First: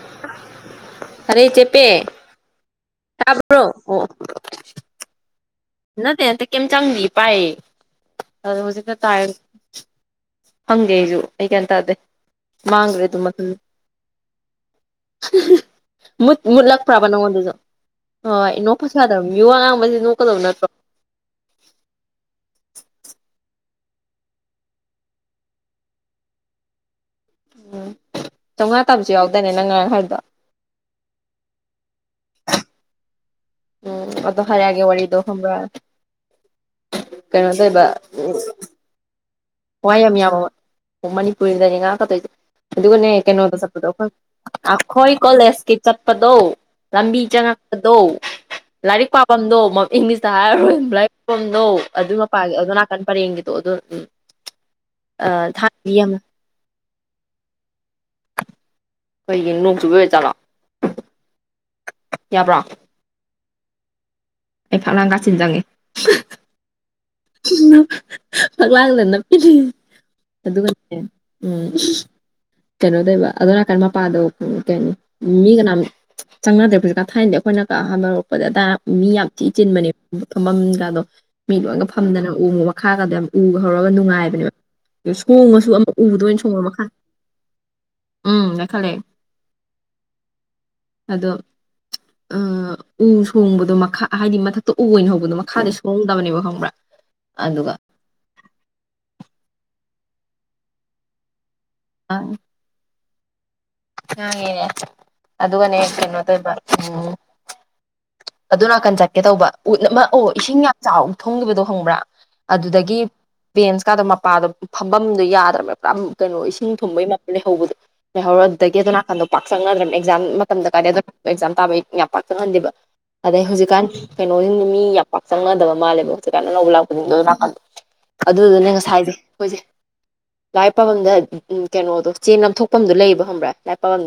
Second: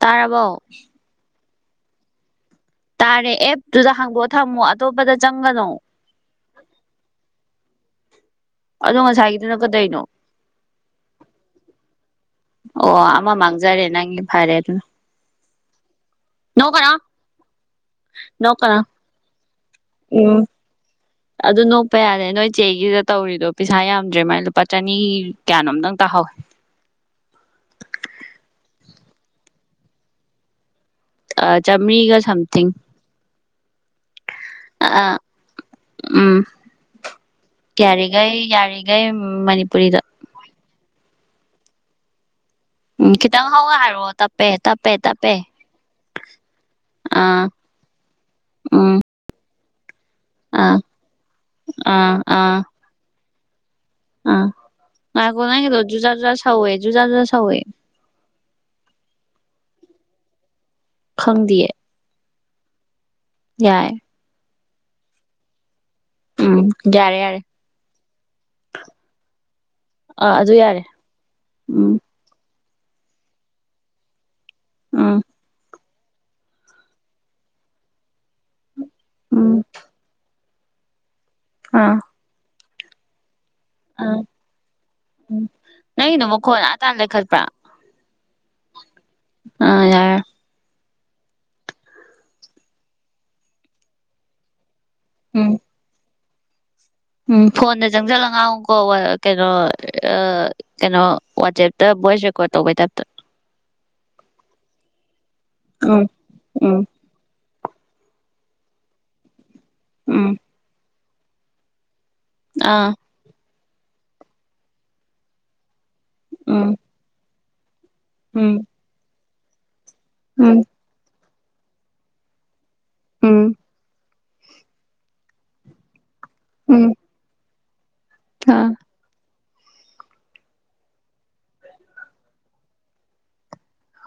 ꯇꯥꯔꯕꯥꯎ ꯑꯔꯦ ꯆꯄꯦ ꯁꯥꯕ꯭ꯔꯣ ꯑꯦꯞꯇꯨꯗ ꯍꯥꯡꯗꯣꯛꯑ ꯊꯝꯃꯣ ꯑꯇꯣꯞꯄꯗ ꯆꯪꯒꯅꯣ ꯅ ꯇꯅ ꯀꯝ ꯆꯥꯡꯂꯤ ꯄꯥꯏ ꯑꯗꯣ ꯉꯁꯥꯏꯒꯤꯗꯨꯅ ꯀꯗꯩꯅꯣ ꯍꯪꯒꯦ ꯑꯩꯁꯨ ꯑꯩ ꯀꯔꯤ ꯇꯗꯦ ꯑꯣ ꯃꯥꯡꯈ꯭ꯔꯦ ꯑꯗꯨ ꯑꯃ ꯃꯈꯜ ꯃꯥꯡꯖꯔꯦ ꯅꯪꯒꯤ ꯐꯔꯦ ꯑꯗꯨꯅ ꯨꯠ ꯅꯣꯛꯀꯅꯣ ꯃꯨꯠꯂꯛꯄ꯭ꯔꯕ ꯅꯉꯣꯟꯗꯨꯁꯨ ꯍꯣꯏ ꯅꯣꯛꯀꯅꯣ ꯅꯣꯛꯄ ꯁꯥꯗꯕ ꯌꯨ ꯑ ꯉꯥꯡꯕꯁꯤ ꯅꯣꯛꯀꯗꯕ ꯎꯝ ꯅꯠꯇ꯭ꯔꯣ ꯑꯗꯨ ꯅꯣꯛꯄ ꯌꯥꯔꯦ ꯅꯣꯏ ꯆꯦꯒꯤꯗ ꯇꯧꯔꯤꯗꯣ ꯄꯩꯁꯥ ꯌꯥꯝꯗ꯭ꯔꯦ ꯃꯥꯏꯅ ꯂꯨꯄꯥ ꯆꯅꯤ ꯀꯌꯥꯅꯣꯝꯇꯪ ꯇꯥꯍꯧꯋꯦ ꯎꯝ ꯆꯥꯝꯃꯉꯥ ꯇꯥꯕꯁꯨ ꯌꯥꯎꯗꯅꯦ ꯅꯪ ꯉꯔ ꯍꯥꯏꯗꯣ ꯑ ꯆꯃꯤꯔꯤꯒ ꯁꯝꯊꯤꯡ ꯎꯝ ꯑꯗꯣ ꯍꯥꯏꯔꯛꯑꯒꯦ ꯑꯥ ꯋꯥꯔꯤꯗꯣ ꯈꯪꯕ꯭ꯔꯥ ꯎꯝ ꯀꯩꯅꯣ ꯇꯧꯕ ꯎ ꯌꯥꯔꯤꯈꯩ ꯌꯥꯔꯤꯈꯩ ꯃꯅꯤꯄꯨꯔꯤꯗ ꯍꯌꯦꯝ ꯌꯥ ꯑꯣꯃꯅꯤ ꯄꯨꯏꯗꯅꯤꯉ ꯀ ꯇꯣꯏ ꯑꯗꯨꯒꯅꯦ ꯎꯝ ꯈꯤꯇꯪ ꯀꯩꯅꯣꯗ ꯍꯧꯅ ꯆꯠꯄꯗꯣ ꯍꯥꯏꯔꯛꯑꯣ ꯑꯩꯈꯣꯏ ꯇꯞꯄꯦ ꯇꯞꯄꯦ ꯑꯩꯈꯣꯏ ꯇꯞꯄꯦ ꯀꯣꯂꯦꯖꯀꯤ ꯆꯠꯄꯗꯣ ꯂꯝꯕꯤ ꯑꯥ ꯆꯪꯉꯛꯄꯗꯣ ꯎꯝ ꯂꯥꯏꯔꯤꯛ ꯄꯥꯐꯝꯗꯣ ꯏꯪꯂꯤꯁꯇ ꯑꯥ ꯍꯥꯏꯔꯣꯏ ꯂꯥꯏꯐꯝꯗꯣ ꯑꯗꯨ ꯃꯄꯥꯒꯤ ꯑꯗꯣ ꯅꯥꯀꯟ ꯄꯔꯦꯡꯒꯤ ꯑꯗꯨ ꯑ ꯑꯣ ꯊꯥꯡꯒꯤ ꯌꯥꯝꯅ ꯀꯗꯣꯖꯨꯖꯥꯖꯨꯖꯥ ꯁꯎꯏꯦꯖꯨꯖꯥꯖꯨꯖꯥ ꯁꯎꯦ ꯀꯩꯒꯤ ꯅꯣꯡ ꯆꯨꯕ ꯑꯣꯏꯖꯠꯂꯣ ꯈꯪꯗꯌꯦ ꯌꯥꯕ꯭ꯔꯣ ꯌꯥꯏ ꯑꯩ ꯈꯥꯅꯥꯒꯥꯁꯤꯟꯖꯉꯦ ꯎꯝ ꯌꯥꯔꯦ ꯌꯥꯔꯦ ꯐꯛꯂꯥꯡꯗ ꯅꯞꯄꯤ ꯑꯥ ꯑꯗꯨ ꯌꯥꯔꯦ ꯑꯗꯨꯒꯅꯦ ꯎꯝ ꯀꯩꯅꯣꯗꯕ ꯑꯗꯨꯗꯣ ꯅꯥꯀꯟ ꯃꯄꯥꯥꯟꯗ ꯎ ꯀꯅꯤ ꯎꯝ ꯃꯤ ꯀꯅꯥꯝ ꯆꯪꯅꯗ꯭ꯔꯦꯁꯨ ꯀꯊꯥꯏꯅꯗꯤ ꯑꯩꯈꯣꯏꯅ ꯀꯥ ꯍꯥꯔꯛꯄꯗ ꯑꯗꯥꯏ ꯃꯤ ꯌꯥꯝ ꯊꯤ ꯎꯝ ꯆꯤꯟꯕꯅꯦ ꯊꯃꯕꯥꯝ ꯒꯥꯏꯗꯣ ꯑꯥ ꯑꯗꯨ ꯎꯨ ꯃꯈꯥꯒꯗꯤ ꯎ ꯍꯧꯔꯒ ꯑꯥ ꯅꯨꯡꯉꯥꯏꯕꯅꯦꯕ ꯑꯗꯨ ꯎꯝ ꯁꯣꯡꯉꯁꯨ ꯑꯃ ꯎꯗ ꯅꯪꯒꯤꯗꯣ ꯑꯣꯏꯅ ꯃꯈꯣꯟ ꯁꯣꯡꯉ ꯑꯥ ꯃꯈꯜ ꯇꯥꯅ ꯂꯩꯈꯠꯄ꯭ꯔꯥ ꯎꯝ ꯅ ꯈꯜꯂꯦ ꯑꯥ ꯌꯥꯔꯦ ꯑꯗꯣ ꯎ ꯁꯣꯡꯕꯗꯣ ꯃꯈꯥ ꯍꯥꯏꯗꯤ ꯃꯊꯛ ꯇ ꯎ ꯑꯣꯏꯣꯏꯅ ꯍꯧꯕꯗꯣ ꯎꯝ ꯃꯈꯥꯗꯤ ꯁꯨꯍꯧꯗꯕꯅꯦꯕꯣ [inaudible] ꯎꯝ ꯐꯣꯟꯗ ꯆꯪꯁꯜꯂ ꯉꯥꯡꯨꯀꯣ ꯀꯩꯅꯣ ꯑ ꯀꯩꯅꯣ ꯋꯥꯆꯦꯞ ꯇꯣꯁꯔꯀꯣ ꯇꯧꯕ ꯅꯦꯅꯦ ꯑꯗꯨꯗꯨꯒꯅꯦ ꯎꯝ ꯍꯛꯇꯦꯅꯣ ꯃꯥ ꯎꯝ ꯑꯗꯨ ꯅꯥꯀꯟ ꯆꯠꯀꯦ ꯇꯧꯕ ꯎꯠ ꯑꯃ ꯑꯣ ꯎꯝ ꯏꯁꯤꯡ ꯌꯥꯝ ꯆꯥꯎ ꯊꯣꯡꯈꯤꯕꯗꯣ ꯍꯪꯕ꯭ꯔꯥ ꯑꯥ ꯑꯗꯨꯗꯒꯤ ꯕꯦꯟꯁꯀꯥꯟꯗ ꯃꯄꯥꯗꯣ ꯐꯝꯐꯝꯗꯨꯣ ꯌꯥꯗ꯭ꯔꯕꯃꯦꯕ ꯌꯥꯝ ꯀꯩꯅꯣ ꯏꯁꯤꯡ ꯎꯝ ꯊꯨꯝꯕꯩ ꯃꯅꯦ ꯍꯣ ꯍꯔ ꯎꯝ ꯑꯗꯨꯅꯅꯥ ꯄꯥꯛ ꯁꯪ ꯑꯗꯨ꯭ꯔꯅꯦ ꯑꯦꯛꯖꯥꯝ ꯎꯝ ꯃꯇꯝꯗ ꯀꯥꯔꯦ ꯑꯗꯨ ꯑꯦꯛꯖꯥꯝ ꯇꯥꯕꯩ ꯌꯥꯝ ꯄꯥꯛꯊꯣꯛꯍꯟꯗꯦꯕ ꯑꯗꯦ ꯎꯝ ꯍꯨꯖꯤ ꯀꯥꯟ ꯀꯩꯅꯣꯁꯤꯗꯨ ꯃꯤ ꯌꯥꯝ ꯄꯄꯥꯛ ꯆꯪꯅꯗꯕ ꯃꯥꯜꯂꯦꯕꯣ ꯀꯩꯅꯅ ꯅꯧ ꯎꯝ ꯂꯥꯛꯅꯥ ꯑꯥ ꯑꯗꯨꯗꯨꯅꯦ ꯉꯁꯥꯏꯁꯦ ꯑꯩꯈꯣꯏꯁꯦ ꯂꯥꯏ ꯄꯥꯐꯝꯝꯗ ꯀꯩꯅꯣꯗꯣ ꯆꯦ ꯅꯝꯊꯣꯛꯐꯝꯗꯣ ꯂꯩꯕ ꯈꯪꯕ꯭ꯔꯥ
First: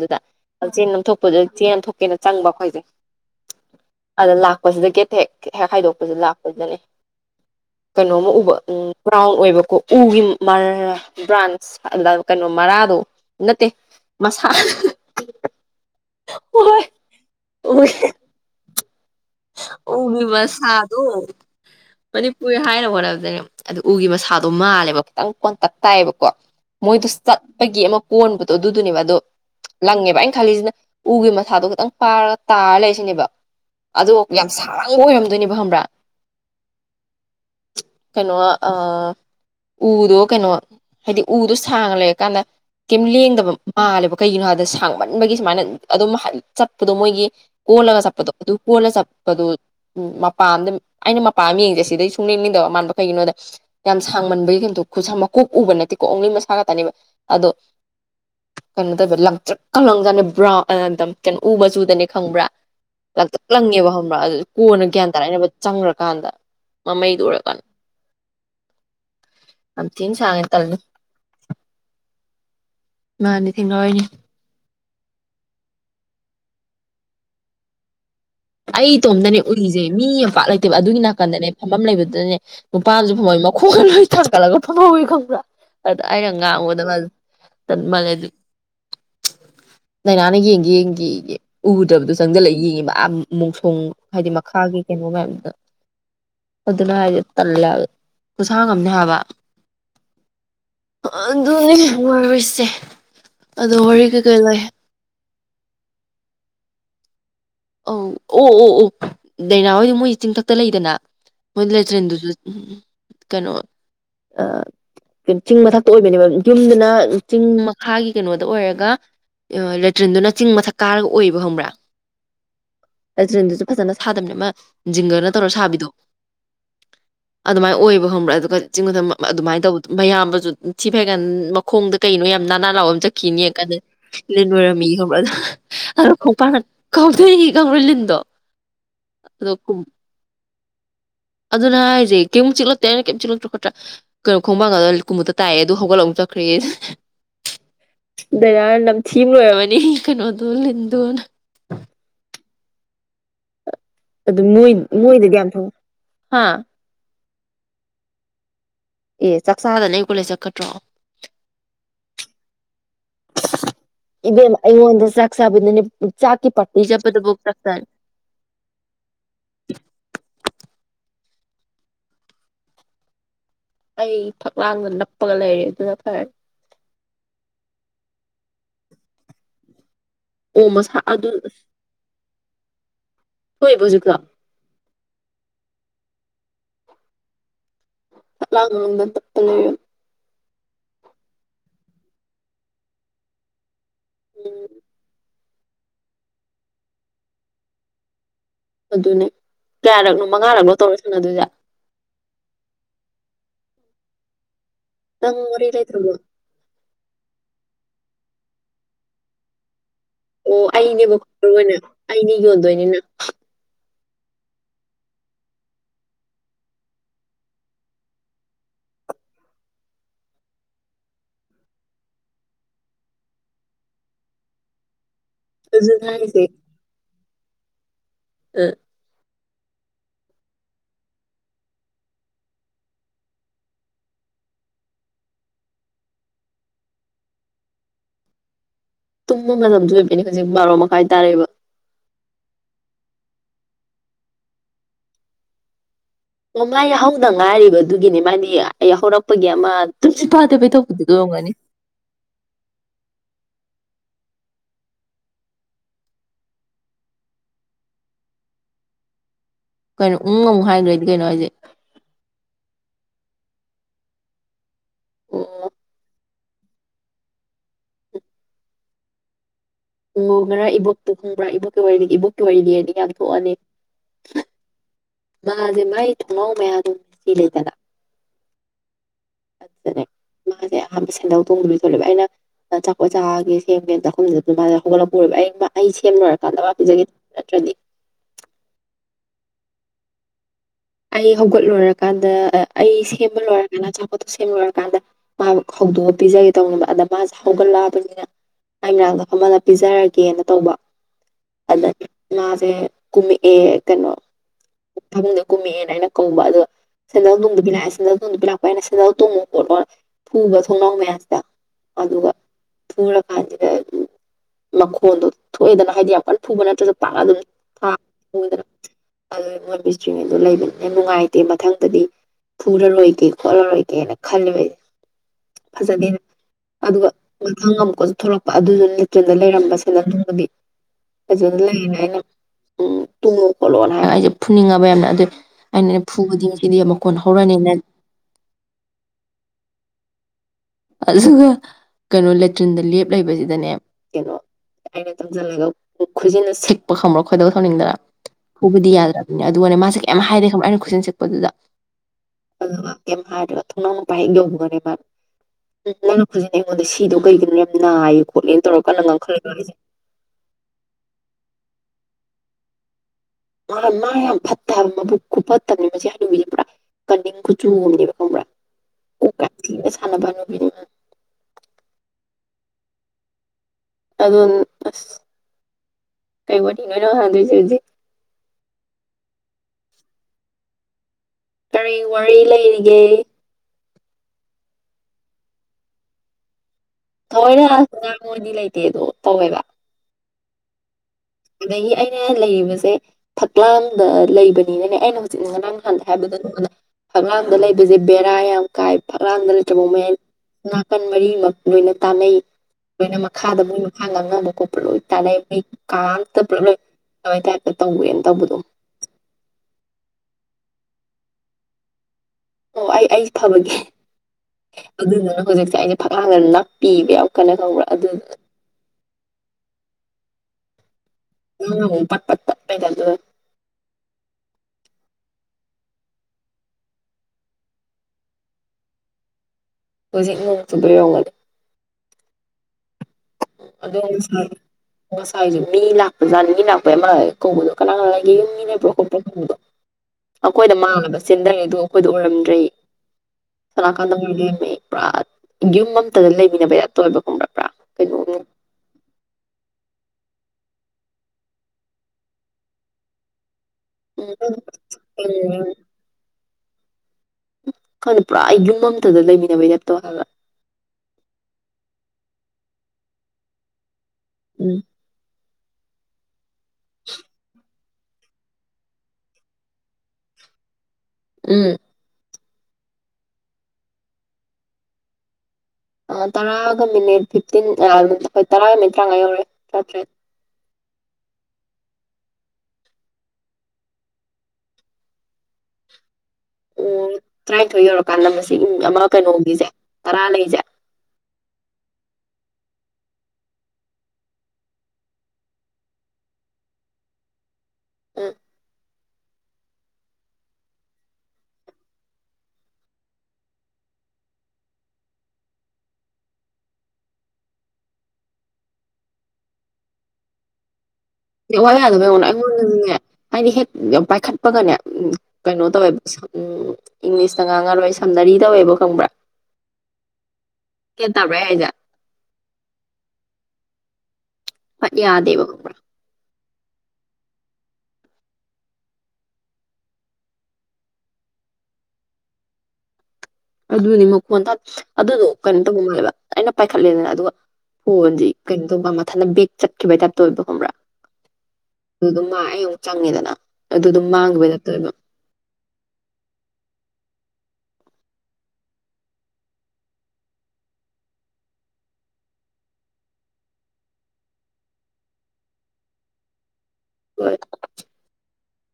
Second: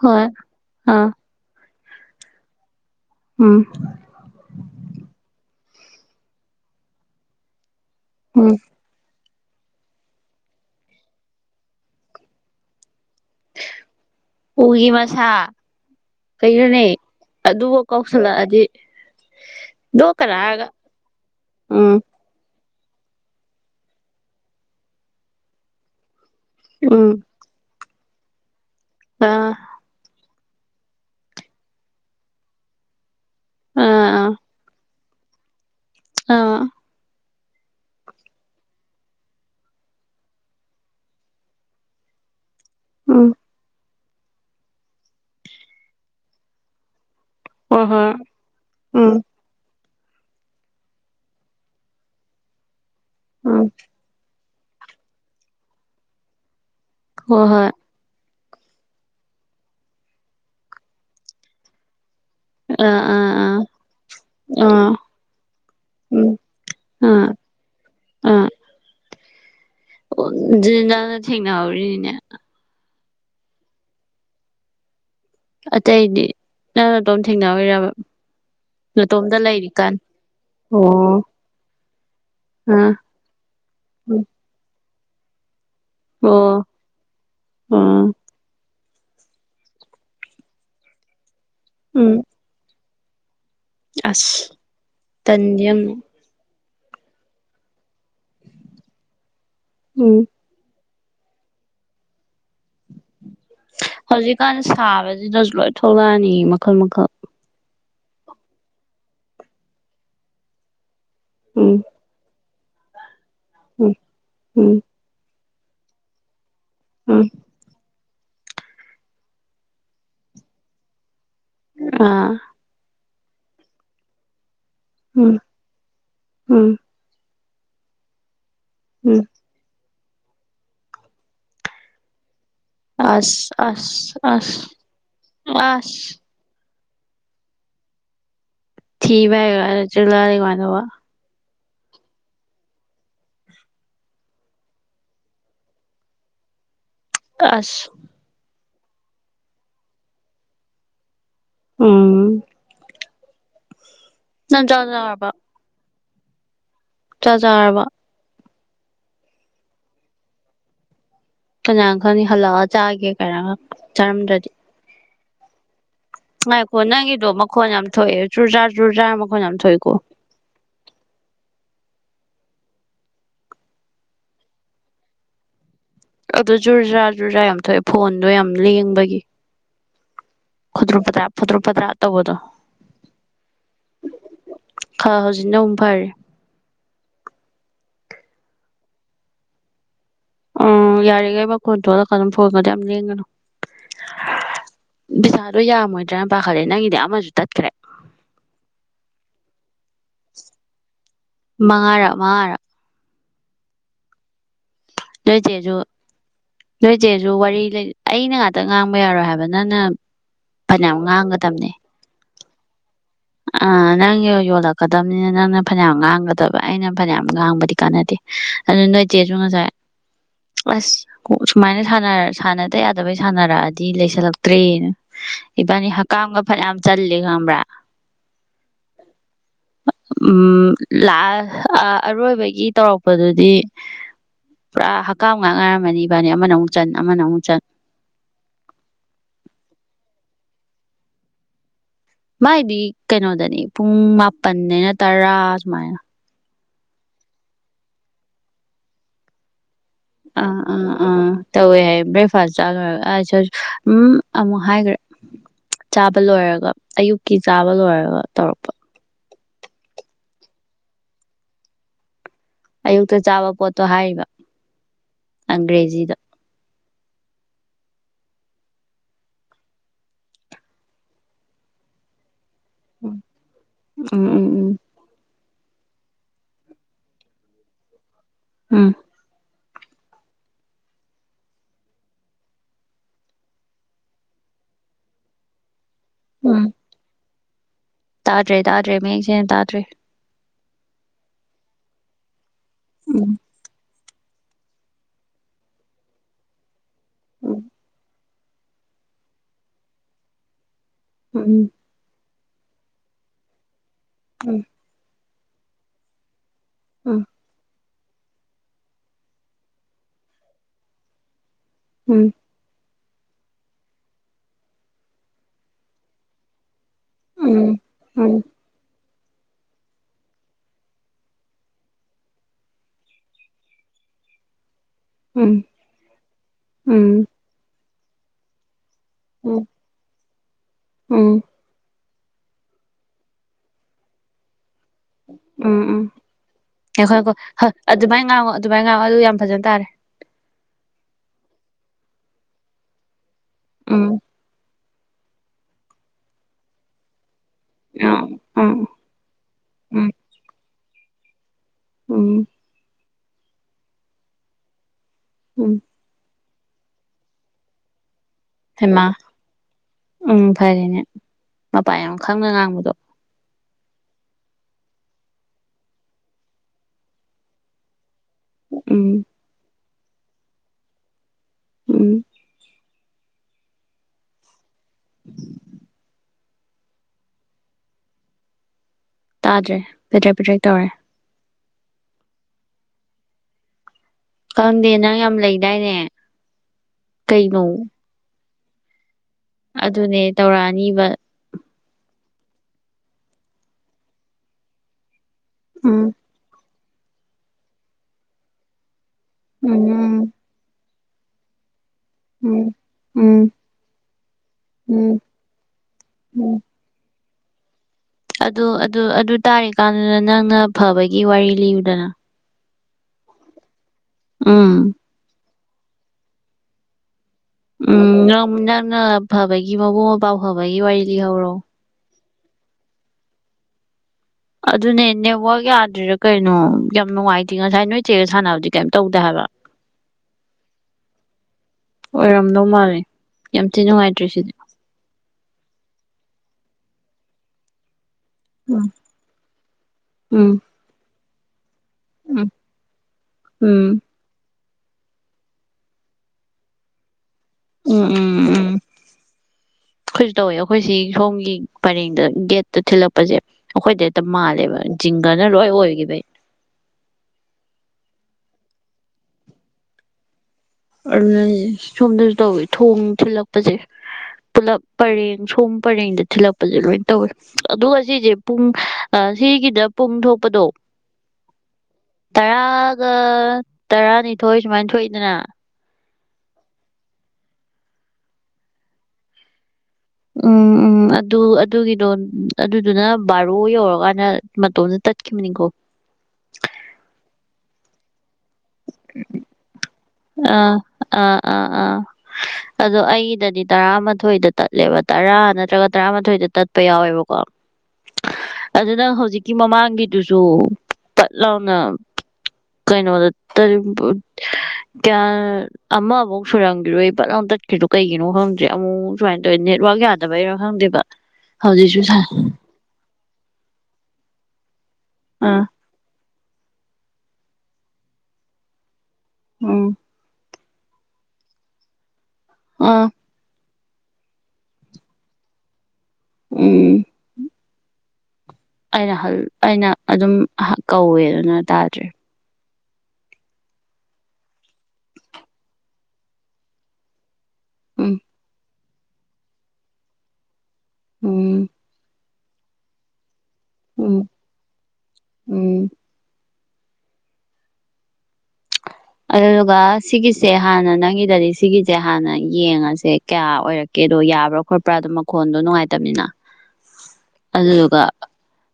ꯍꯣꯏ ꯑꯥ ꯅꯝꯊꯣꯛꯄꯗ ꯆ ꯀꯩꯅꯣ ꯆꯪꯕ ꯑꯩꯈꯣꯏꯁꯦ ꯎꯝ ꯑꯗ ꯂꯥꯛꯄꯁꯤꯗ ꯀꯦꯇ ꯍꯦꯛꯦ ꯍꯦꯛ ꯈꯥꯏꯗꯣꯛꯄꯁꯨ ꯂꯥꯛꯄꯁꯤꯅꯅꯦ ꯀꯩꯅꯣꯃ ꯎꯕ ꯎꯝ ꯥꯎꯟ ꯑꯣꯏꯕꯀꯣ ꯎꯒꯤ ꯕ꯭ꯔꯥꯟꯁ ꯀꯩꯅꯣ ꯃꯔꯥꯗꯣ ꯅꯠꯇꯦ ꯃꯁꯥ ꯎꯒꯤ ꯃꯁꯥ ꯍꯣꯏ ꯀꯩꯅꯣꯅꯤ ꯑꯗꯨꯕꯨ ꯀꯧꯁꯤꯜꯂꯛꯑꯗꯤ ꯎ ꯑꯣ ꯃꯤꯕꯁ ꯁꯥꯗꯣ ꯎꯝ ꯃꯅꯤ ꯄꯨ ꯊꯥꯏꯅ ꯍꯣꯠꯅꯕꯗꯅꯦ ꯑꯗꯨ ꯎꯒꯤ ꯃꯁꯥꯗꯣ ꯃꯥꯜꯂꯕ ꯈꯤꯇꯪ ꯀꯣꯟꯇꯛ ꯇꯥꯏꯑꯕ ꯀꯣ ꯃꯣꯏꯗ ꯎꯝ ꯆꯠꯄꯒꯤ ꯑꯃ ꯍꯣꯟ ꯑꯗꯨꯗꯨꯗꯨꯅꯤꯕꯗꯣ ꯑꯥ ꯂꯪꯉꯦ ꯥꯏ ꯈꯂꯤꯁꯤꯅ ꯎꯒꯤ ꯃꯊꯥꯗꯣ ꯈꯤꯇꯪ ꯄꯥꯔꯒ ꯇꯥꯔ ꯂꯩꯁꯤꯅꯦꯕ ꯑꯥ ꯑꯗꯣ ꯑꯥ ꯌꯥꯝ ꯁꯥꯕꯦ ꯈꯪꯕ ꯑꯣꯏꯔꯝꯗꯣꯏꯅꯦꯕ ꯍꯪꯕ꯭ꯔꯥ ꯑꯥ ꯀꯩꯅꯣ ꯎꯗꯣ ꯀꯩꯅꯣ ꯍꯥꯏꯗꯤ ꯎꯗꯣ ꯁꯥꯡꯉ ꯂꯩꯔꯀꯥꯟꯗ ꯀꯝ ꯂ ꯌꯦꯡꯗꯕꯝ ꯃꯥꯦ ꯀꯩꯒꯤꯅꯣ ꯍꯥꯏꯕꯗ ꯁꯥꯡꯃꯟꯕꯒꯤ ꯁꯨꯃꯥꯏꯅ ꯑꯗꯨꯝ ꯆꯠꯄꯗꯣ ꯃꯣꯏꯒꯤ ꯍꯣꯏ ꯀꯣꯂꯒ ꯍꯣꯏ ꯁꯞꯄ ꯑꯗꯨꯣ ꯑꯗꯨ ꯐꯣꯟ ꯅꯥ ꯆꯞꯄ ꯑꯗꯨ ꯎꯝ ꯃꯄꯥ ꯑꯗ ꯑꯩꯅ ꯃꯄꯥ ꯑꯃ ꯌꯦꯡꯁꯦ ꯁꯤꯗꯩ ꯁꯨꯡꯅꯤꯡꯦꯡꯅꯤꯡꯗꯕ ꯃꯥꯟꯅꯗꯕ ꯀꯩꯒꯤꯅꯣꯗ ꯌꯥꯝ ꯁꯥꯡꯃꯟꯕꯒꯤ ꯦꯟꯗꯣ ꯈꯨ ꯃꯀꯣꯛ ꯎꯕ ꯅꯠꯇꯦꯀꯣ ꯑꯣꯡꯂꯤ ꯃꯁꯥ ꯉꯛꯇꯇꯅꯦꯕ ꯍꯣꯏ ꯍꯣꯏ ꯀꯩꯅꯣ ꯇꯧ ꯂꯪꯆꯛꯀ ꯂꯪꯖꯅꯤ ꯕ꯭ꯔꯥꯎꯟ ꯀꯩꯅꯣ ꯎꯕ ꯆꯨꯗꯅꯦ ꯈꯪꯕ꯭ꯔꯥꯇ ꯑꯥ ꯑꯥ ꯂꯪꯉꯦꯕ ꯈꯪꯕ꯭ꯔꯥ ꯑꯗꯨ ꯑꯥ ꯀꯣꯟꯅ ꯑꯥ ꯒ꯭ꯌꯥꯟ ꯇꯥꯔꯛꯏꯅꯕ ꯆꯪꯉ꯭ꯔꯀꯥꯟꯗ ꯃꯃꯩꯗ ꯑꯣꯏꯔꯀꯥꯟꯗ ꯑꯣꯗꯥꯅ ꯊꯦꯡꯅ ꯍꯧꯔꯤꯅꯦ ꯃꯥꯅꯦ ꯊꯅ ꯑꯣꯏꯅꯦ ꯑꯇꯩꯗꯤ ꯅꯪꯅ ꯑ ꯑꯗꯨꯣꯝ ꯊꯦꯡꯅꯔꯣꯏꯔꯕ ꯑꯩ ꯏꯇꯣꯝꯇꯅꯦ ꯎꯏꯁꯦ ꯃꯤ ꯌꯥꯝꯄꯥꯛ ꯂꯩꯇꯦꯕ ꯑꯗꯨꯒꯤ ꯑꯣ ꯅꯥꯀꯟꯗꯅꯦ ꯃ ꯅꯦ ꯑꯥ ꯅꯨꯄꯥꯁꯨ ꯃꯍꯩ ꯃꯈꯣꯡ ꯂꯣꯏ ꯎꯝ ꯊꯀꯠꯂꯒ ꯐꯍꯧ ꯈꯪꯕ꯭ꯔꯥ ꯑꯗ ꯑꯩꯅ ꯑꯣ ꯉꯥꯡꯉꯗꯕ ꯆꯟ ꯃꯥꯜꯂꯦ ꯎꯝ ꯑꯗꯨ ꯅꯅꯥꯅꯦ ꯌꯦ ꯌꯦꯡ ꯌꯦ ꯌꯦꯡ ꯌꯦ ꯎꯗꯕꯗꯣ ꯎꯝ ꯆꯪꯜꯂꯒ ꯌꯦꯡꯉꯤꯕ ꯑ ꯃꯣꯡꯁꯣꯡ ꯍꯥꯏꯗꯤ ꯑꯁ ꯃꯈꯥꯒꯤ ꯀꯩꯅꯣ ꯃꯌꯥꯝꯗꯨꯗ ꯇꯟꯗꯤ ꯌꯥꯝꯅ ꯑꯗꯨꯅ ꯍꯥꯏꯗꯤꯦ ꯇꯜꯂꯦ ꯈꯨꯁꯥꯡꯉꯝꯅꯤ ꯍꯥꯏꯕ ꯎꯝ ꯑ ꯑꯗꯨꯅꯤ ꯁꯦ ꯑꯗꯣ ꯍꯣꯔ ꯀꯩꯀꯩ ꯂ ꯍꯧꯖꯤꯛꯀꯥꯟ ꯁꯥꯕꯁꯤꯗꯁꯨ ꯂꯣꯏ ꯊꯣꯛꯂꯛꯑꯅꯤ ꯃꯈꯜ ꯃꯈꯜ ꯑꯧ ꯑꯣ ꯑꯣ ꯑꯣ ꯗꯥꯏꯅꯥ ꯍꯣꯏꯗꯤ ꯃꯣꯏꯁꯦ ꯆꯤꯡꯊꯛꯇ ꯂꯩꯗꯅ ꯃꯣꯏ ꯎꯝ ꯂꯆ ꯔꯦꯟ ꯎꯝ ꯀꯩꯅꯣ ꯎꯝ ꯑ ꯎꯝ ꯆꯤꯡ ꯃꯊꯛꯇ ꯑꯣꯏꯕꯅꯦꯕ ꯌꯨꯝꯗꯅ ꯎꯝ ꯆꯤꯡ ꯃꯈꯥꯒꯤ ꯀꯩꯅꯣꯗ ꯑꯣꯏꯔꯒ ꯂꯦꯇ꯭ꯔꯤꯟꯗꯨꯅ ꯆꯤꯡ ꯃꯊꯛ ꯀꯥꯔꯒ ꯑꯣꯏꯕ ꯑꯥ ꯖꯟꯗꯨꯁꯨ ꯐꯖꯅ ꯁꯥꯗꯝꯅꯦꯃ ꯎꯝ ꯖꯤꯡꯒꯔꯅ ꯇꯧꯔ ꯁꯥꯕꯤꯗꯣ ꯎꯝ ꯑꯗꯨꯃꯥꯏꯅ ꯑꯣꯏꯕ ꯍꯧꯪꯕ꯭ꯔꯥ ꯑꯗꯨꯒ ꯆꯤꯡ ꯎꯝ ꯑꯗꯨꯃꯥꯏꯅ ꯇꯧꯕ ꯃꯌꯥꯝꯕꯁꯨ ꯁꯤ ꯐꯩꯒꯟ ꯃꯈꯣꯡꯗ ꯀꯩꯅꯣ ꯅꯅꯥ ꯂꯅꯥꯕꯝ ꯑꯁ ꯆꯠꯈꯤꯅꯤ ꯌꯦ ꯀꯥꯟꯗ ꯑꯁ ꯑꯁ ꯑꯣꯏꯣꯏꯔꯝꯃꯤ ꯈꯗ ꯑꯗꯨ ꯑꯁ ꯈꯣꯡꯄꯥ ꯀꯥꯎꯊꯣꯏ ꯀꯥꯎꯔ ꯂꯤꯟꯗꯣ ꯑꯗꯣ ꯊꯤꯕꯒ ꯆꯂꯔ ꯋꯥꯗꯕ ꯑꯗꯨꯅ ꯍꯥꯏꯁꯦ ꯀꯩꯝꯨꯛ ꯆꯤꯛꯂꯛꯇꯦꯅ ꯀꯔꯤꯝꯛ ꯆꯤꯛꯂꯛꯇ꯭ꯔꯣ ꯈꯣꯠꯇ꯭ꯔꯥ ꯀꯩꯅꯣ ꯈꯣꯡꯕꯥꯡꯒꯗ ꯀꯨꯝꯃꯨꯇ ꯇꯥꯏꯑꯦ ꯑꯗꯨ ꯍꯧꯒꯠꯂꯛꯨꯛ ꯆꯠꯈ꯭ꯔꯦ ꯑꯁ ꯅꯝ ꯊꯤꯕ ꯂꯣꯏꯔꯕꯅꯤ ꯀꯩꯅꯣꯗꯣ ꯂꯤꯟꯗꯣ ꯎꯝ ꯅꯪ ꯑꯗꯨꯣꯏ ꯆꯥꯛ ꯃꯣꯏꯗꯗꯤ ꯌꯥꯝ ꯊꯪꯉ ꯍꯥꯥ ꯆꯥꯖꯥꯔꯕ ꯑꯦ ꯆꯥꯛꯆꯥꯥꯗꯅ ꯑꯩ ꯀꯣꯂ ꯆꯠꯀꯗ꯭ꯔꯣ ꯀꯅꯥ ꯈꯛꯅꯤ ꯍꯜꯂꯛꯑ ꯆꯥꯒꯦ ꯀꯥꯏꯔꯒ ꯆꯥꯔꯝꯗ꯭ꯔꯗꯤ ꯁꯕꯗꯅꯦ ꯍꯥꯏꯈꯣ ꯅꯪꯒꯤꯗꯣ ꯃꯈꯣꯟ ꯌꯥꯝ ꯊꯣꯛꯑꯦ ꯆꯨꯔꯖꯥꯔ ꯆꯨꯔꯖꯥꯔ ꯃꯈꯣꯟ ꯌꯥꯝ ꯊꯣꯛꯑꯦꯀꯣ ꯑꯩ ꯐꯛꯂꯥꯡꯗ ꯅꯞꯄꯒ ꯂꯩꯔꯦ ꯑꯗꯨꯗ ꯑꯗꯨꯣ ꯖꯨꯔꯖꯥ ꯖꯨꯔꯖꯥ ꯌꯥꯝ ꯊꯣꯛꯑꯦ ꯐꯣꯟꯗꯣ ꯌꯥꯝ ꯂꯦꯡꯕꯒꯤ ꯑꯣ ꯃꯁꯥ ꯈꯨꯗ꯭ꯔꯨꯨꯞꯗ꯭ꯔ ꯑꯗꯨ ꯐꯨꯗ꯭ꯔꯨꯨꯞ ꯐꯗ꯭ꯔꯥ ꯇꯧꯕꯗꯣ ꯁꯣꯛꯏꯕ ꯍꯧꯖꯤꯛꯇꯣ ꯈ ꯍꯧꯖꯤꯛꯅ ꯑꯃꯨꯛ ꯐꯔ ꯑꯂꯗ ꯂꯩꯦ ꯎꯝ ꯌꯥꯔꯤꯈꯩ ꯃꯈꯣꯟ ꯇꯣꯂ ꯑꯗꯨꯝ ꯐꯣꯟꯒꯗꯤ ꯌꯥꯝ ꯂꯦꯡꯒꯅꯨ ꯎꯝ ꯄꯩꯁꯥꯗꯣ ꯌꯥꯝꯃꯣꯏꯗ꯭ꯔꯥꯅ ꯄꯥꯈꯠꯂꯦ ꯅꯪꯒꯤꯗꯤ ꯑꯃꯁꯨ ꯇꯠꯈ꯭ꯔꯦ ꯑꯗꯨꯅꯦ ꯀꯌꯥꯔꯛꯅꯣ ꯃꯉꯥꯔꯛꯅꯣ ꯇꯧꯔ ꯁꯅꯗꯣꯏꯁꯦ ꯃꯉꯥꯔꯛ ꯃꯉꯥꯔꯛ ꯅꯪ ꯋꯥꯔꯤ ꯂꯩꯇ꯭ꯔꯕꯣ ꯅꯣꯏ ꯆꯦꯁꯨ ꯋꯥꯔꯤ ꯑꯩꯅ ꯉꯥꯛꯇ ꯉꯥꯡꯕ ꯌꯥꯔꯣꯏ ꯍꯥꯏꯕ ꯅꯪꯅ ꯑꯣ ꯐꯅꯌꯥꯝ ꯑꯩꯅꯦꯕ ꯃꯔꯨ ꯉꯥꯡꯒꯗꯕꯅꯦ ꯑꯣꯏꯅ ꯑꯩꯅꯦ ꯌꯣꯟꯗꯣꯏꯅꯤꯅ ꯅꯪꯁꯨ ꯌꯣꯜꯂꯛꯀꯗꯕꯅꯤꯅ ꯅꯪꯅ ꯐꯅꯌꯥꯝ ꯉꯥꯡꯒꯗꯕ ꯑꯩꯅ ꯐꯅꯌꯥꯝ ꯉꯥꯡꯕꯗꯤ ꯀꯥꯟꯅꯗꯦ ꯑꯗꯨ ꯅꯣꯏ ꯆꯦꯁꯨ ꯉꯁꯥꯏ ꯑꯁ ꯁꯨꯃꯥꯏꯅ ꯁꯥꯟꯅꯗ ꯌꯥꯗꯕꯩ ꯁꯥꯟꯅꯔꯛꯑꯗꯤ ꯂꯩꯁꯜꯂꯛꯇ꯭ꯔꯦꯅ ꯏꯕꯥꯅꯤ ꯑꯗꯨꯅ ꯍꯛꯀꯥꯝꯒ ꯐꯅꯌꯥꯝ ꯌꯥꯝ ꯆꯠꯂꯦ [unintelligible] ꯎꯝ ꯎꯝ ꯑꯔꯣꯏꯕꯒꯤ ꯇꯧꯔꯛꯄꯗꯨꯗꯤ ꯄꯨꯔꯥ ꯍꯛꯀꯥꯝ ꯉꯥꯛ ꯉꯥꯏꯔꯝꯃꯅꯤ ꯏꯕꯥꯅꯤ ꯑꯃꯅ ꯑꯃꯨꯛ ꯆꯟ ꯑꯃꯅ ꯑꯃꯨꯛ ꯆꯟ ꯇꯨꯝꯕ ꯃꯇꯝꯗ ꯑꯣꯏꯕꯅꯤ ꯍꯧꯖꯤꯛ ꯕꯥꯔꯣ ꯃꯈꯥꯏ ꯇꯥꯔꯦꯕ ꯃꯥꯏꯗꯤ ꯀꯩꯅꯣꯗꯅꯤ ꯄꯨꯡ ꯃꯥꯄꯟꯗꯩꯅ ꯇꯔꯥ ꯁꯨꯃꯥꯏꯅ ꯑꯣ ꯃꯥꯏ ꯌꯥꯍꯧꯗ ꯉꯥꯏꯔꯤꯕ ꯑꯗꯨꯒꯤꯅꯤ ꯃꯥꯗꯤ ꯌꯥ ꯍꯧꯔꯛꯄꯒꯤ ꯑꯃ ꯇꯨꯝꯁꯤꯠ ꯑ ꯐꯥꯗꯕꯩ ꯑꯥ ꯇꯧꯕꯗꯨꯗꯣ ꯑꯥ ꯑꯣꯏꯔꯝꯒꯅꯤ ꯇꯧꯋꯦ ꯕ꯭ꯔꯦꯛꯐꯥꯁ ꯆꯥ ꯂꯣꯢꯔꯒ ꯎꯝ ꯑꯃꯨꯛ ꯍꯥꯏꯈ꯭ꯔꯦ ꯆꯥꯕ ꯂꯣꯏꯔꯒ ꯑꯌꯨꯛꯀꯤ ꯆꯥꯕ ꯂꯣꯏꯔꯒ ꯇꯧꯔꯛꯄ ꯀꯩꯅꯣ ꯎꯪ ꯑꯃꯨꯛ ꯍꯥꯏꯈ꯭ꯔꯣꯏꯗꯤ ꯀꯩꯅꯣ ꯍꯥꯏꯁꯦ ꯑꯌꯨꯛꯇ ꯆꯥꯕ ꯄꯣꯠꯇꯣ ꯍꯥꯏꯔꯤꯕ ꯑꯣ ꯑꯪꯒ꯭ꯔꯦꯖꯤꯗ ꯎꯉ ꯉꯔꯥ ꯏꯕꯣꯛꯇꯨ ꯈꯪꯕ꯭ꯔꯥ ꯏꯕꯣꯛꯀꯤ ꯋꯥꯔꯤꯗꯤ ꯏꯕꯣꯛ ꯀꯣꯏꯅꯦꯅꯤ ꯌꯥꯝ ꯊꯣꯛꯑꯅꯤ ꯎꯝ ꯎꯝ ꯎꯝ ꯃꯥꯁꯦ ꯃꯥꯏ [unintelligible] ꯎꯝ ꯑꯗꯨꯗꯅꯦ ꯃꯥꯁꯦ ꯑꯍꯥꯟꯕ ꯁꯦꯟꯗꯜ ꯇꯣꯡꯗꯕꯤ ꯊꯣꯛꯂꯦꯛꯑꯦꯕ ꯑꯩꯅ ꯆꯑꯆꯥꯄꯣꯠ ꯆꯥꯒꯤ ꯁꯦꯝꯒꯦ ꯆꯥꯛꯈꯨꯝꯗ ꯃꯥꯁꯦ ꯍꯧꯒꯠꯂꯛꯄ [unintelligible] ꯑꯩ ꯁꯦꯝ ꯂꯣꯢꯔꯀꯥꯟꯗ ꯎꯝ ꯃꯥ ꯄꯤꯖꯒꯦ ꯅꯠꯇ꯭ꯔꯗꯤ ꯇꯥꯗ꯭ꯔꯦ ꯇꯥꯗ꯭ꯔꯦ ꯃꯌꯦꯛ ꯁꯦꯡꯅ ꯇꯥꯗ꯭ꯔꯦ ꯑꯩ ꯍꯧꯒꯠꯂꯨꯔꯀꯥꯟꯗ ꯑꯩ ꯎꯝ ꯁꯦꯝꯕ ꯂꯣꯏꯔꯒꯅ ꯄꯣꯠꯇꯣ ꯁꯦꯝ ꯂꯣꯏꯔꯀꯥꯟꯗ ꯃꯥ ꯍꯧꯗꯣꯛꯑꯒ ꯄꯤꯖꯒꯦ ꯇꯧꯅꯕ ꯑ ꯃꯥꯁꯦ ꯎꯝ ꯍꯧꯒꯂꯑꯕꯅꯤꯅ ꯃꯥꯢ ꯃꯅꯥꯛꯇ ꯐꯝꯃꯒ ꯄꯤꯖꯔꯒꯦꯅ ꯇꯧꯕ ꯎꯝ ꯎꯝ ꯑꯗ ꯃꯥꯁꯦ ꯀꯨꯝꯃꯛꯑꯦ ꯀꯩꯅꯣ ꯎꯝ ꯑ [inaudible] ꯀꯨꯝꯃꯦꯅ ꯍꯥꯏꯅ ꯀꯧꯕ ꯑꯗꯣ ꯎꯝ ꯁꯦꯟꯗꯜ ꯇꯣꯡꯗꯕꯤ ꯂꯥꯛꯑꯦ ꯁꯦꯟꯗꯦꯜ ꯊꯣꯡꯗ ꯄꯤ ꯂꯥꯛꯄ ꯑꯩꯅ ꯁꯦꯟꯗꯜ ꯇꯣꯡꯉꯣ ꯈꯣꯠꯂꯣ ꯐꯨꯕ ꯊꯣꯡꯅꯥꯎ ꯃꯌꯥꯝꯁꯤꯗ ꯎꯝ ꯑꯗꯨꯒ ꯊꯨꯔ ꯀꯥꯟꯁꯤꯗ ꯃꯈꯣꯟꯗꯣ ꯊꯣꯛꯑꯦꯗꯅ ꯍꯥꯏꯗꯤ ꯌꯥꯝ ꯀꯜ ꯐꯨꯕ ꯅꯠꯇ꯭ꯔꯒ ꯎꯝ ꯍ ꯑꯗꯨ ꯏ ꯔꯤꯉꯗꯣ ꯂꯩꯕꯅꯤꯅ ꯅꯨꯡꯉꯥꯏꯇꯦ ꯃꯊꯪꯗꯗꯤ ꯐꯨꯔꯔꯣꯏꯒꯦ ꯈꯣꯠꯂꯔꯣꯏꯒꯦꯅ ꯈꯂꯕ ꯑꯩ ꯎꯝ ꯐꯖꯅꯦꯅ ꯑꯗꯨꯒ ꯃꯊꯪ ꯑꯃ ꯀꯊꯂ ꯄꯥ ꯑꯗꯨꯗꯨ ꯀꯆꯗ ꯎꯝ ꯂꯩꯔꯝꯕ ꯁꯤꯅꯗꯤ ꯎꯝ ꯑꯗꯨꯖꯅ ꯂꯩꯌꯦꯅ ꯑꯩꯅ ꯎꯝ ꯇꯨꯡꯉꯣ ꯈꯣꯠꯂꯣꯅ ꯑꯩꯁꯦ ꯐꯨꯅꯤꯡꯉꯕ ꯌꯥꯝꯅ ꯑꯗꯨ ꯎꯝ ꯑꯩꯅ ꯎꯝ ꯐꯨꯕꯗꯤ ꯉꯁꯤꯗꯤ ꯃꯈꯣꯟ ꯌꯥꯈꯣꯏꯈꯣ ꯍꯣꯏ ꯍꯧꯔꯅꯤꯅ ꯑꯗꯨꯃꯥꯏꯅ ꯉꯥꯡꯉꯣ ꯑꯗꯨꯃꯥꯏꯅ ꯉꯥꯡꯉꯑꯣ ꯑꯗꯨ ꯌꯥꯝ ꯐꯖꯅ ꯇꯥꯔꯦ ꯑꯗꯨꯒ ꯀꯩꯅꯣ ꯂꯦꯇ꯭ꯔꯤꯟꯗ ꯂꯦꯞ ꯂꯩꯕꯁꯤꯗ ꯑꯗꯨꯅꯦ ꯎꯝ ꯀꯩꯅꯣ ꯑꯩꯅ ꯇꯧꯁꯤꯜꯂꯒ ꯈꯨꯖꯤꯟꯅ ꯁꯛꯄ ꯈꯝꯔꯛꯄ ꯑꯩꯈꯣꯏꯗꯧ ꯊꯧꯅꯤꯡꯗꯅ ꯎꯝ ꯎꯝ ꯐꯨꯕꯗꯤ ꯌꯥꯗ꯭ꯔꯕꯅꯤ ꯑꯗꯨ ꯑꯣꯏꯅꯦ ꯃꯥꯁꯦ ꯎꯝ ꯀ ꯍꯥꯏꯗꯔꯦꯃꯥꯏ ꯈꯨꯁꯤꯟ ꯆꯤꯛꯄꯗꯨꯗ ꯎꯝ ꯑꯗꯒ ꯀꯩꯝ ꯍꯥꯏꯗ꯭ꯔꯒ ꯊꫭꯡꯅꯧ ꯃꯥꯄꯥ ꯍꯦꯛ ꯌꯧꯕꯒꯅꯦꯕ ꯎꯝ [unintelligible] ꯍꯧꯖꯤꯛꯅ ꯑꯩꯉꯣꯟꯗ ꯁꯤꯗꯣ ꯀꯩꯒꯤꯅꯣ ꯌꯥꯝ ꯅꯥꯏꯌꯦꯀꯣ ꯍꯩꯃꯥ ꯎꯝ ꯐꯔꯅꯦ ꯄꯥꯌꯥꯝ ꯈꯪꯅ ꯉꯥꯡꯕꯗꯣ ꯃꯥ ꯃꯥ ꯌꯥꯝ ꯐꯠꯇꯕ ꯃꯕꯨꯛ ꯈꯨꯐꯠꯇꯕꯅꯦ ꯃꯁꯤ ꯍꯅꯨꯕꯤꯁꯦ ꯄꯨꯔꯥ ꯀꯅꯤꯡ ꯈꯨꯆꯨ ꯑꯃꯅꯦꯕ ꯈꯪꯕ꯭ꯔꯥ ꯎꯝ ꯀꯣꯛꯀ ꯌꯥꯝ ꯊꯤꯅ ꯁꯥꯟꯅꯕ [unintelligible] ꯎꯝ ꯑꯥꯗꫭ [inaudible] ꯀꯩ ꯋꯥꯔꯤꯅꫭ ꯁꯥꯟꯅꯗꫭꯏꯖꯦ ꯍꯧꯖꯤꯛ ꯇꯥꯗ꯭ꯔꯦ ꯄꯦꯗ꯭ꯔꯦꯛ ꯄꯦꯗ꯭ꯔꯦꯛ ꯇꯧꯔꯦ ꯀꯔꯤ ꯋꯥꯔꯤ ꯂꯩꯔꯤꯒꯦ ꯈꯪꯗꯦ ꯅꯪ ꯌꯥꯝ ꯂꯩꯗꯥꯏꯅꯦ ꯊꯣꯏꯋꫭꯏꯅ ꯀꯩꯅꯣ [unintelligible] ꯉꯥꯡꯉꫭꯗꯤ ꯂꯩ ꯇꯦꯗꯣ ꯑꯗꯨꯅꯦ ꯇꯧꯔꯛꯑꯅꯤꯕ ꯑꯗꯒꯤ ꯑꯩꯅ ꯂꯩꯔꯤꯕꯁꯦ ꯐꯛꯂꯥꯝꯗ ꯂꯩꯕꯅꯤꯅꯅꯦ ꯑꯩꯅ ꯉꯔꯥꯡ ꯅꯍꯥꯟꯗ ꯎꯝ ꯍꯥꯏꯕꯗꫭ ꯐꯛꯂꯡꯗꯥ ꯂꯩꯕꯁꯦ ꯕꯦꯔꯥ ꯌꯥꯝ ꯀꯥꯏꯕ ꯐꯛꯂꯡꯗ ꯂꯩꯇꯕꯥꯎ ꯎꯝ ꯃ [unintelligible] ꯀꯟ ꯃꯔꯤꯃꯛ ꯂꯣꯏꯅ ꯇꯥꯟꯅꯩ ꯎꯝ ꯂꯣꯏꯅ ꯎꯝ ꯃꯈꯥꯗ ꯃꯣꯏ ꯃꯈꯥ ꯉꯥꯡꯉꯅꯕ ꯈꯣꯠꯄ ꯂꯣꯏ ꯎꯝ ꯇꯥꯟꯅꯩ ꯃꯣꯏ ꯀꯥꯑꯝꯇ ꯎꯝ ꯄꯨꯂꯞ ꯇꯕꯩ ꯇꯥꯏꯝ ꯇ ꯑꯗꯨ ꯑꯗꯨ ꯑꯗꯨ ꯇꯥꯔꯤꯀꯥꯟꯗꯨꯗ ꯅꯪꯅ ꯐꯕꯒꯤ ꯋꯥꯔꯤ ꯂꯤꯌꯨꯗꯅ ꯑꯣ ꯑꯩ ꯑꯩ ꯐꯕꯒꯤꯦ ꯎꯝ ꯍꯧꯖꯤꯛꯁꯦ ꯑꯩꯖꯦ ꯐꯛꯂꯡꯗ ꯅꯥꯞꯄꯤꯕ ꯌꯥꯝ ꯀꯟꯅ ꯈꯪꯕ꯭ꯔꯥ ꯑꯗꯨ ꯎꯝ ꯅꯪ ꯅꯪꯅ ꯐꯕꯒꯤ ꯃꯕꯨ ꯄꯥꯎ ꯐꯕꯒꯤ ꯋꯥꯔꯤ ꯂꯤꯍꯧꯔꯣ ꯎ ꯄꯠꯇ ꯄꯩ ꯆꯗ ꯑꯗꯨꯅꯦ ꯅꯦꯠꯋꯥꯛ ꯌꯥꯗ꯭ꯔꯤꯔꯥ ꯀꯩꯅꯣ ꯌꯥꯝ ꯅꯨꯡꯉꯥꯏꯇꯦ ꯉꯁꯥꯏ ꯅꯣꯏ ꯆꯦꯛꯒ ꯁꯥꯟꯅꯕꯗꯤ ꯀꯩꯝ ꯇꯧꯗꯦ ꯍꯥꯏꯕ ꯍꯧ ꯁꯨꯄ꯭ꯔꯌꯣꯒ ꯑꯣꯏꯔꯝꯗꯧ ꯃꯥꯜꯂꯦ ꯌꯥꯝ ꯊꯤ ꯅꯨꯡꯉꯥꯏꯇ꯭ꯔꯦ ꯁꯤꯗꯤ ꯁꯦ ꯃꯤ ꯂꯥꯛꯄ ꯖꯥꯠ ꯃꯤ ꯂꯥꯛꯄꯩ ꯑꯃ ꯀꯧꯕꯗꯣ ꯀꯅꯥꯅꯥ ꯌꯨꯝ ꯃꯤꯅꯦꯕꯣ ꯎꯝ ꯈꯣꯠꯄꯗꯣ ꯎꯝ ꯑꯩꯈꯣꯏꯗ ꯃꯥꯡꯂꯕꯁꯦ ꯆꯗꯦꯜꯗꯨ ꯑꯩꯈꯣꯏꯗ ꯎꯝ ꯑꯣꯏꯔꯝꯗ꯭ꯔꯦ ꯎꯝ ꯁꯂꯥꯛꯀꯥꯟꯗ ꯑꯣꯏꯔꯝꯃꯦ ꯄꯨꯔꯥ ꯌꯨꯝ ꯑꯃꯝꯇꯗ ꯂꯩꯃꯤꯟꯅꯕ ꯌꯥꯝ ꯇꯣꯏꯕ ꯈꯣꯡꯗꯛ ꯑꯣ ꯎꯝ ꯎꯝ ꯑꯩꯈꯣꯏꯁꯨ ꯇꯧꯋꯦ ꯑꯩꯈꯣꯏꯁꯤ ꯁꯣꯝꯒꯤ ꯄꯔꯦꯡꯗ ꯒꯦꯠꯇ ꯊꯤꯜꯂꯛꯄꯁꯦ ꯑꯩꯈꯣꯏꯗ ꯍꯦꯛꯇ ꯃꯥꯜꯂꯦꯕ ꯖꯤꯡꯒꯅ ꯎꯝ ꯂꯣꯏ ꯑꯣꯏꯈꯤꯕꯩ ꯈꯣꯏ ꯄꯨꯔꯥ ꯌꯨꯝ ꯑꯃꯝꯇꯗ ꯂꯩꯃꯤꯟꯅꯕꯩ ꯂꯦꯞꯇꯣ ꯍꯥꯏꯕ ꯑꯗꯨ ꯁꯣꯝꯗꯁꯨ ꯇꯧꯋꯤ ꯊꯣꯡ ꯊꯤꯜꯂꯛꯄꯁꯦ ꯎꯝ ꯄꯨꯂꯞ ꯄꯔꯦ ꯁꯣꯝ ꯄꯔꯗ ꯆꯂꯞ ꯂꯣꯏꯅ ꯇꯧꯋꯦ ꯑꯗꯨꯒ ꯁꯤꯁꯦ ꯄꯨꯡ ꯁꯤꯒꯤꯗ ꯄꯨꯡ ꯊꯣꯛꯄꯗꯣ ꯎꯝ ꯇꯔꯥꯒ ꯇꯔꯥꯅꯤꯊꯣꯏ ꯁꯨꯃꯥꯏꯅ ꯊꯣꯛꯏꯗꯅ ꯇꯔꯥꯒ ꯃꯤꯅꯤꯠ ꯐꯤꯞꯇꯤꯟ ꯍꯣꯏ ꯇꯔꯥꯒ ꯃꯤꯅꯤꯠ ꯇꯔꯥꯉꯥ ꯌꯧꯔꯦ ꯆꯇ꯭ꯔꯦ ꯎꯝ ꯎꯝ ꯑꯗꯨ ꯑꯗꯨꯒꯤꯗꯣ ꯑꯗꯨꯗꯨꯅ ꯕꯥꯔꯣ ꯌꯧꯔꯀꯥꯟꯗ ꯃꯇꯣꯝꯗ ꯇꯠꯈꯤꯕꯅꯤꯀꯣ ꯎ ꯇꯔꯥꯅꯤꯊꯣꯏ ꯌꯧꯔꯀꯥꯟꯗ ꯃꯁꯤ ꯑꯃ ꯀꯩꯅꯣꯒꯤꯁꯦ ꯇꯔꯥ ꯂꯩꯁꯦ ꯑꯥ ꯑꯥ ꯑꯥ ꯑꯥ ꯑꯗꯣ ꯑꯩꯒꯤꯗꯗꯤ ꯇꯔꯥꯃꯥꯊꯣꯏꯗ ꯇꯠꯂꯦꯕ ꯇꯔꯥ ꯅꯠꯇ꯭ꯔꯒ ꯇꯔꯥꯃꯥꯊꯣꯏꯗ ꯇꯠꯄ ꯌꯥꯎꯋꯦꯕꯀꯣ ꯎ ꯑꯗꯨ ꯅꯪ ꯍꯧꯖꯤꯛꯀꯤ ꯃꯃꯥꯡꯒꯤꯗꯨꯁꯨ ꯄꯠ ꯂꯥꯎꯅ ꯀꯩꯅꯣꯗ ꯀꯌꯥ ꯑꯃꯐꯧꯛ ꯁꯣꯏꯨꯔꯝꯈꯤꯔꯣꯏ ꯄꯠꯂꯥꯎ ꯇꯠꯈꯤꯗꯣ ꯀꯩꯒꯤꯅꯣ ꯈꯪꯗ꯭ꯔꯦ ꯑꯃꯨꯛ ꯁꯨꯃꯥꯏꯅ ꯇꯧꯋꯦ ꯅꯦꯠꯋꯔꯥꯛ ꯌꯥꯗꯕꯩꯔꯣ ꯈꯪꯗꯦꯕ ꯋꯥꯔ ꯍꯧꯖꯤꯛꯁꯨ ꯁꯥꯏ ꯑꯗꯨꯕꯅ ꯍꯥꯏꯗꯤ ꯍꯦꯛ ꯌꯥꯝ ꯄꯥꯏꯈꯠꯄꯒꯅꯦ ꯎꯝ ꯀꯩꯅꯣ ꯑꯥ ꯇꯧꯥꯏ ꯎꯝ ꯏꯪꯂꯤꯁꯇ ꯉꯥꯡꯉ ꯂꯣꯏ ꯑꯩ ꯁꯝꯅꯔꯤ ꯇꯧꯋꯦꯕ ꯈꯪꯕ꯭ꯔꯥ ꯑꯝ ꯀꯦ ꯇꯕ꯭ꯔꯦ ꯍꯥꯏꯖ ꯑꯥ ꯐ ꯌꯥꯗꯦꯕ ꯀꯔ ꯎꯝ ꯑꯩꯅ ꯑꯩꯅ ꯑꯗꯨꯝ ꯀꯧꯋꯦ ꯑꯗꯨꯅ ꯇꯥꯗ꯭ꯔꯔꯤ ꯑꯗꯨꯅꯤ ꯃꯈꯣꯟ ꯑꯗꯨꯗꯣ ꯀꯩꯅꯣ ꯇꯧꯕ ꯃꯥꯜꯂꯦꯕ ꯑꯩꯅ ꯄꯥꯏꯈꯠꯂꯦꯗꯅ ꯑꯗꯨꯒ ꯎꯝ [unintelligible] [unintelligible] ꯕꯦꯛ ꯆꯠꯈꯤꯕ ꯇꯥꯏꯞꯇ ꯇꯧꯑꯦꯕ ꯈꯪꯕ꯭ꯔꯥ ꯎꯝ [unintelligible] ꯑꯩ ꯑꯃꯨꯛ ꯆꯪꯉꯤꯗꯅ ꯑꯗꯨ ꯑꯗꯨꯝ ꯎꯝ ꯃꯥꯡꯒꯤꯕꯩ ꯇꯥꯏ꯭ꯄ ꯇꯧꯑꯦꯕ ꯎꯝ ꯑꯗꯨꯗꯨꯒ ꯁꯤꯒꯤꯁꯦ ꯍꯥꯟꯅ ꯅꯪꯒꯤꯗꯗꯤ ꯁꯤꯒꯤꯁꯦ ꯍꯥꯟꯅ ꯌꯦꯡꯉꯁꯦ ꯀꯌꯥ ꯑꯣꯏꯔꯛꯀꯦꯗꯣ ꯌꯥꯕ꯭ꯔꯥ ꯈꯣꯠꯄ꯭ꯔꯥ ꯑꯗꯨ ꯃꯈꯣꯟꯗꯣ ꯅꯨꯡꯉꯥꯏꯇꯝꯅꯤꯅ ꯍꯣꯏ ꯑꯗꯨꯗꯨꯒ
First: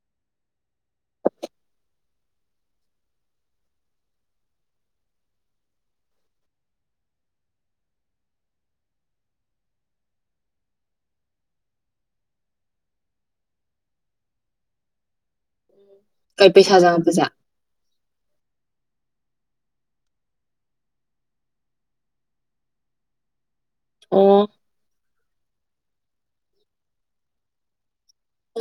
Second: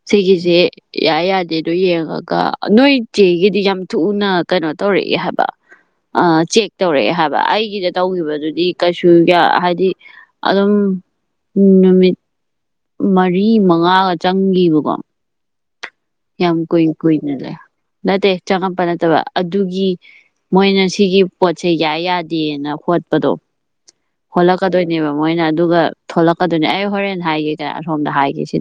ꯁꯤꯒꯤꯁꯦ ꯌꯥꯏ ꯌꯥꯗꯦꯗꯣ ꯌꯦꯡꯉꯒ ꯅꯣꯏ ꯆꯦꯒꯤꯗꯤ ꯌꯥꯝ ꯊꯨꯅ ꯀꯩꯅꯣ ꯇꯧꯔꯤ ꯍꯥꯏꯕ ꯆꯦꯛ ꯇꯧꯔꯛꯑꯦ ꯍꯥꯏꯕ ꯑꯩꯒꯤꯗ ꯇꯧꯈꯤꯕꯗꯨꯗꯤ ꯀꯩꯁꯨ ꯍꯥꯏꯗꯤ ꯑꯗꯨꯝ ꯅꯨꯃꯤꯠ ꯃꯔꯤ ꯃꯉꯥꯒ ꯆꯪꯈꯤꯕꯀꯣ ꯀꯩ ꯌꯥꯝ ꯄꯩꯁꯥ ꯀꯨꯏ ꯆꯪꯉꯛꯄꯁꯦ ꯀꯨꯏꯅ ꯂꯩ ꯅꯠꯇꯦ ꯆꯪꯉꯛꯄ ꯅꯠꯇꯕ ꯑꯗꯨꯒꯤ ꯃꯣꯏꯅ ꯁꯤꯒꯤ ꯄꯣꯠꯁꯦ ꯌꯥꯏ ꯌꯥꯗꯦꯅ ꯍꯣꯠꯄꯗꯣ ꯑꯣ ꯍꯣꯠꯂꯛꯀꯗꯣꯏꯅꯦꯕ ꯃꯣꯏꯅ ꯑꯗꯨꯒ ꯊꯣꯛꯂꯛꯀꯗꯨꯅꯤ ꯑꯩ ꯍꯣꯔꯦꯟ ꯍꯥꯏꯒꯦꯗ ꯑꯔꯣꯝꯗ ꯍꯥꯏꯒꯦ ꯁꯤ